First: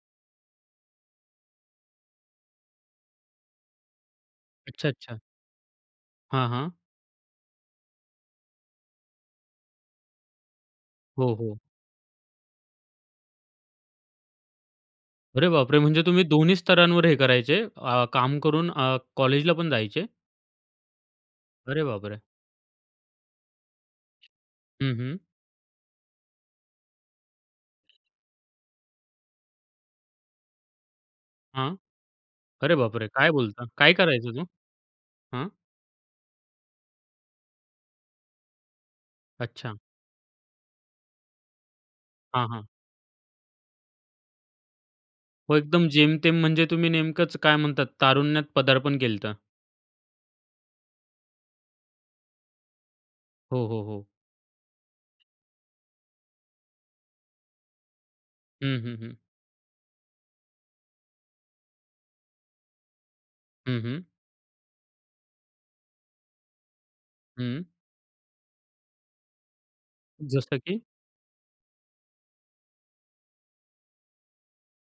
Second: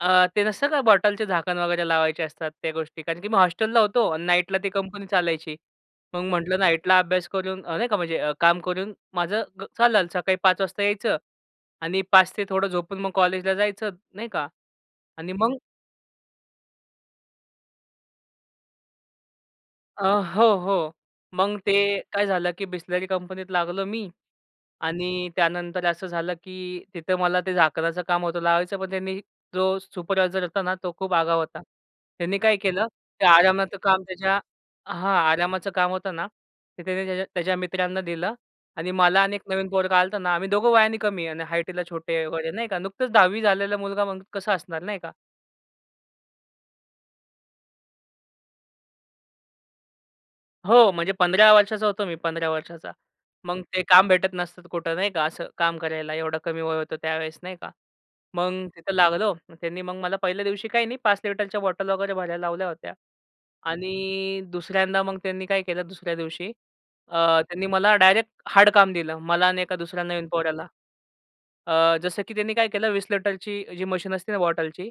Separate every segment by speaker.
Speaker 1: अ, ते नसतं का बॉटलचे झाकण वगैरे लावायचे असतात त्या गोष्टी. कारण की मी हॉस्टेलला होतो आणि नाईटला ती
Speaker 2: अच्छा,
Speaker 1: कंपनी
Speaker 2: अच्छा.
Speaker 1: चालायची. मग
Speaker 2: हां,
Speaker 1: म्हटलं
Speaker 2: हां.
Speaker 1: नाईटला अभ्यास करून अ, नाही का म्हणजे काम करून, माझं ग चालेल. सकाळी 5 वाजता यायचं
Speaker 2: हो, हो.
Speaker 1: आणि 5 ते थोडं झोपून मग कॉलेजला जायचं, नाही का? आणि
Speaker 2: अरे
Speaker 1: मग
Speaker 2: बापरे! म्हणजे तुम्ही दोन्ही स्तरांवर हे करायचे अ, काम करून अ, कॉलेजला पण
Speaker 1: अ,
Speaker 2: जायचे?
Speaker 1: हो, हो. मग ते
Speaker 2: अरे बापरे!
Speaker 1: काय झालं की बिसलेरी कंपनीत लागलो मी
Speaker 2: हं, हं.
Speaker 1: आणि त्यानंतर असं झालं, की तिथं मला ते झाकणाचं काम होतं लावायचं पण त्यांनी जो सुपरवायझर होता ना, तो खूप आगाऊ होता.
Speaker 2: हां,
Speaker 1: त्यांनी काय
Speaker 2: अरे
Speaker 1: केलं,
Speaker 2: बापरे!
Speaker 1: ते
Speaker 2: काय बोलता?
Speaker 1: आरामाचं
Speaker 2: काय
Speaker 1: काम
Speaker 2: करायचं
Speaker 1: त्याच्या
Speaker 2: तो?
Speaker 1: हां,
Speaker 2: हं.
Speaker 1: आरामाचं काम होतं ना? ते त्याने त्याच्या त्याच्या मित्रांना दिलं आणि मला अनेक नवीन
Speaker 2: अच्छा.
Speaker 1: पोरगं आल्ताना, आम्ही 2घं वयाने कमी आणि हाईटला छोटे
Speaker 2: हां,
Speaker 1: वगैरे,
Speaker 2: हां.
Speaker 1: नाही का. नुकतंच 10वी झालेला मुलगा म्हणजे कसं असणार नाही का.eee
Speaker 2: हो, एकदम जेमतेम म्हणजे तुम्ही नेमकच काय म्हणतात तारुण्यात पदार्पण केलत.
Speaker 1: हो, म्हणजे 15 वर्षाचा होतो मी 15 वर्षाचा. मग
Speaker 2: हो, हो,
Speaker 1: ते
Speaker 2: हो.
Speaker 1: काम भेटत नसतात कुठं नाही का असं काम करायला, एवढं कमी वय होतं त्यावेळेस, नाही का. मग
Speaker 2: हं,
Speaker 1: तिथं
Speaker 2: हं, हं.
Speaker 1: लागलो. त्यांनी मग मला पहिल्या दिवशी काही नाही 5 लिटरच्या बॉटल वगैरे भरायला लावल्या होत्या
Speaker 2: हं, हं.
Speaker 1: आणि दुसऱ्यांदा मग त्यांनी काय केलं दुसऱ्या दिवशी अ, त्यांनी
Speaker 2: हं.
Speaker 1: मला डायरेक्ट हार्ड काम दिलं. मला आणि एका दुसऱ्या नवीन
Speaker 2: जसं
Speaker 1: पोर्याला.
Speaker 2: की?
Speaker 1: अ, जसं की त्यांनी काय केलं 20 लीटरची जी मशीन असते ना बॉटलची,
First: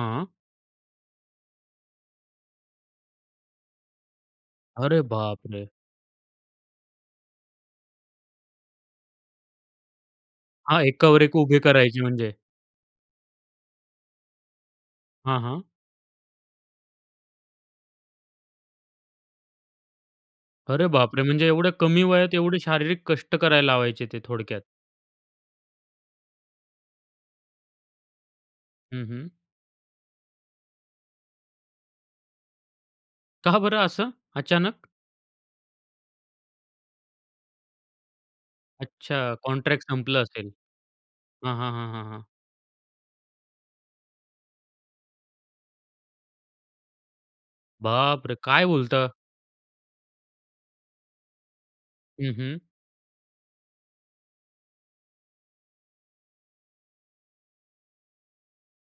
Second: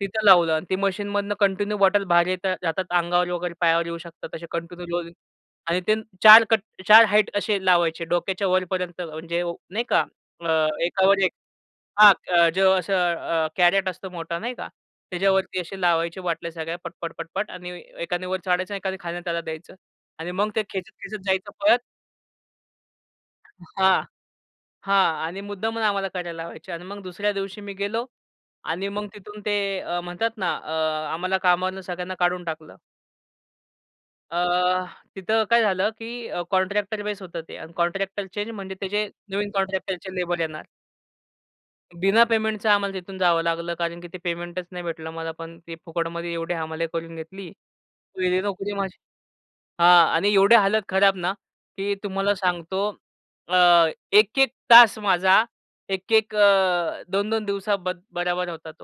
Speaker 1: तिथं लावलं आणि ती मशीनमधनं कंटिन्यू बॉटल बाहेर येतात जातात अंगावर वगैरे पायावर येऊ शकतात, असे
Speaker 2: अरे
Speaker 1: कंटिन्यू [unintelligible]
Speaker 2: बापरे!
Speaker 1: आणि ते 4 कट 4 हाईट असे लावायचे डोक्याच्या वरपर्यंत, म्हणजे नाही का. अ,
Speaker 2: हां,
Speaker 1: एकावर
Speaker 2: एकावर
Speaker 1: एक
Speaker 2: एक उभे करायचे
Speaker 1: हां,
Speaker 2: म्हणजे.
Speaker 1: अ, जो असं अ, कॅरेट असतो मोठा नाही का?
Speaker 2: हां,
Speaker 1: त्याच्यावरती
Speaker 2: हां.
Speaker 1: असे लावायचे बाटल्या सगळ्या पटपट-पटपट आणि ए एकाने वर चढायचं आणि एकाने खालून त्याला द्यायचं आणि मग ते
Speaker 2: अरे बापरे!
Speaker 1: खेचत-खेचत
Speaker 2: म्हणजे
Speaker 1: जायचं
Speaker 2: एवढ्या
Speaker 1: पळत.
Speaker 2: कमी वयात एवढे शारीरिक कष्ट करायला
Speaker 1: हां,
Speaker 2: लावायचे ते थोडक्यात.
Speaker 1: हां आणि मुद्दामून आम्हाला करायला लावायची अन् मग दुसऱ्या दिवशी मी गेलो आणि
Speaker 2: हं,
Speaker 1: मग
Speaker 2: हं.
Speaker 1: तिथून ते अ, म्हणतात ना अ, आम्हाला कामावरून सगळ्यांना काढून टाकलं.
Speaker 2: का बरं असं,
Speaker 1: अ,
Speaker 2: अचानक?
Speaker 1: तिथं काय झालं की अ, कॉन्ट्रॅक्टर बेस होतं ते अन् कॉन्ट्रॅक्टरचे आणि म्हणजे त्याचे
Speaker 2: अच्छा
Speaker 1: नवीन
Speaker 2: कॉन्ट्रॅक्ट
Speaker 1: कॉन्ट्रॅक्टरचे
Speaker 2: संपलं
Speaker 1: लेबर
Speaker 2: असेल.
Speaker 1: येणार.
Speaker 2: हां, हां, हां, हां,
Speaker 1: बिना
Speaker 2: हां.
Speaker 1: पेमेंटचं आम्हाला तिथून जावं लागलं कारण की ते पेमेंटच नाही भेटलं मला पण. ते फुकटमध्ये एवढी हमाली करून घेतली.
Speaker 2: बापरे!
Speaker 1: गेली
Speaker 2: काय
Speaker 1: नोकरी माझी.
Speaker 2: बोलता?
Speaker 1: हां आणि एवढी हालत खराब ना, की
Speaker 2: हं,
Speaker 1: तुम्हाला
Speaker 2: हं.
Speaker 1: सांगतो अ, 1-1 तास माझा 1-1 अ 2-2 दिवसां ब बरोबर होता तो.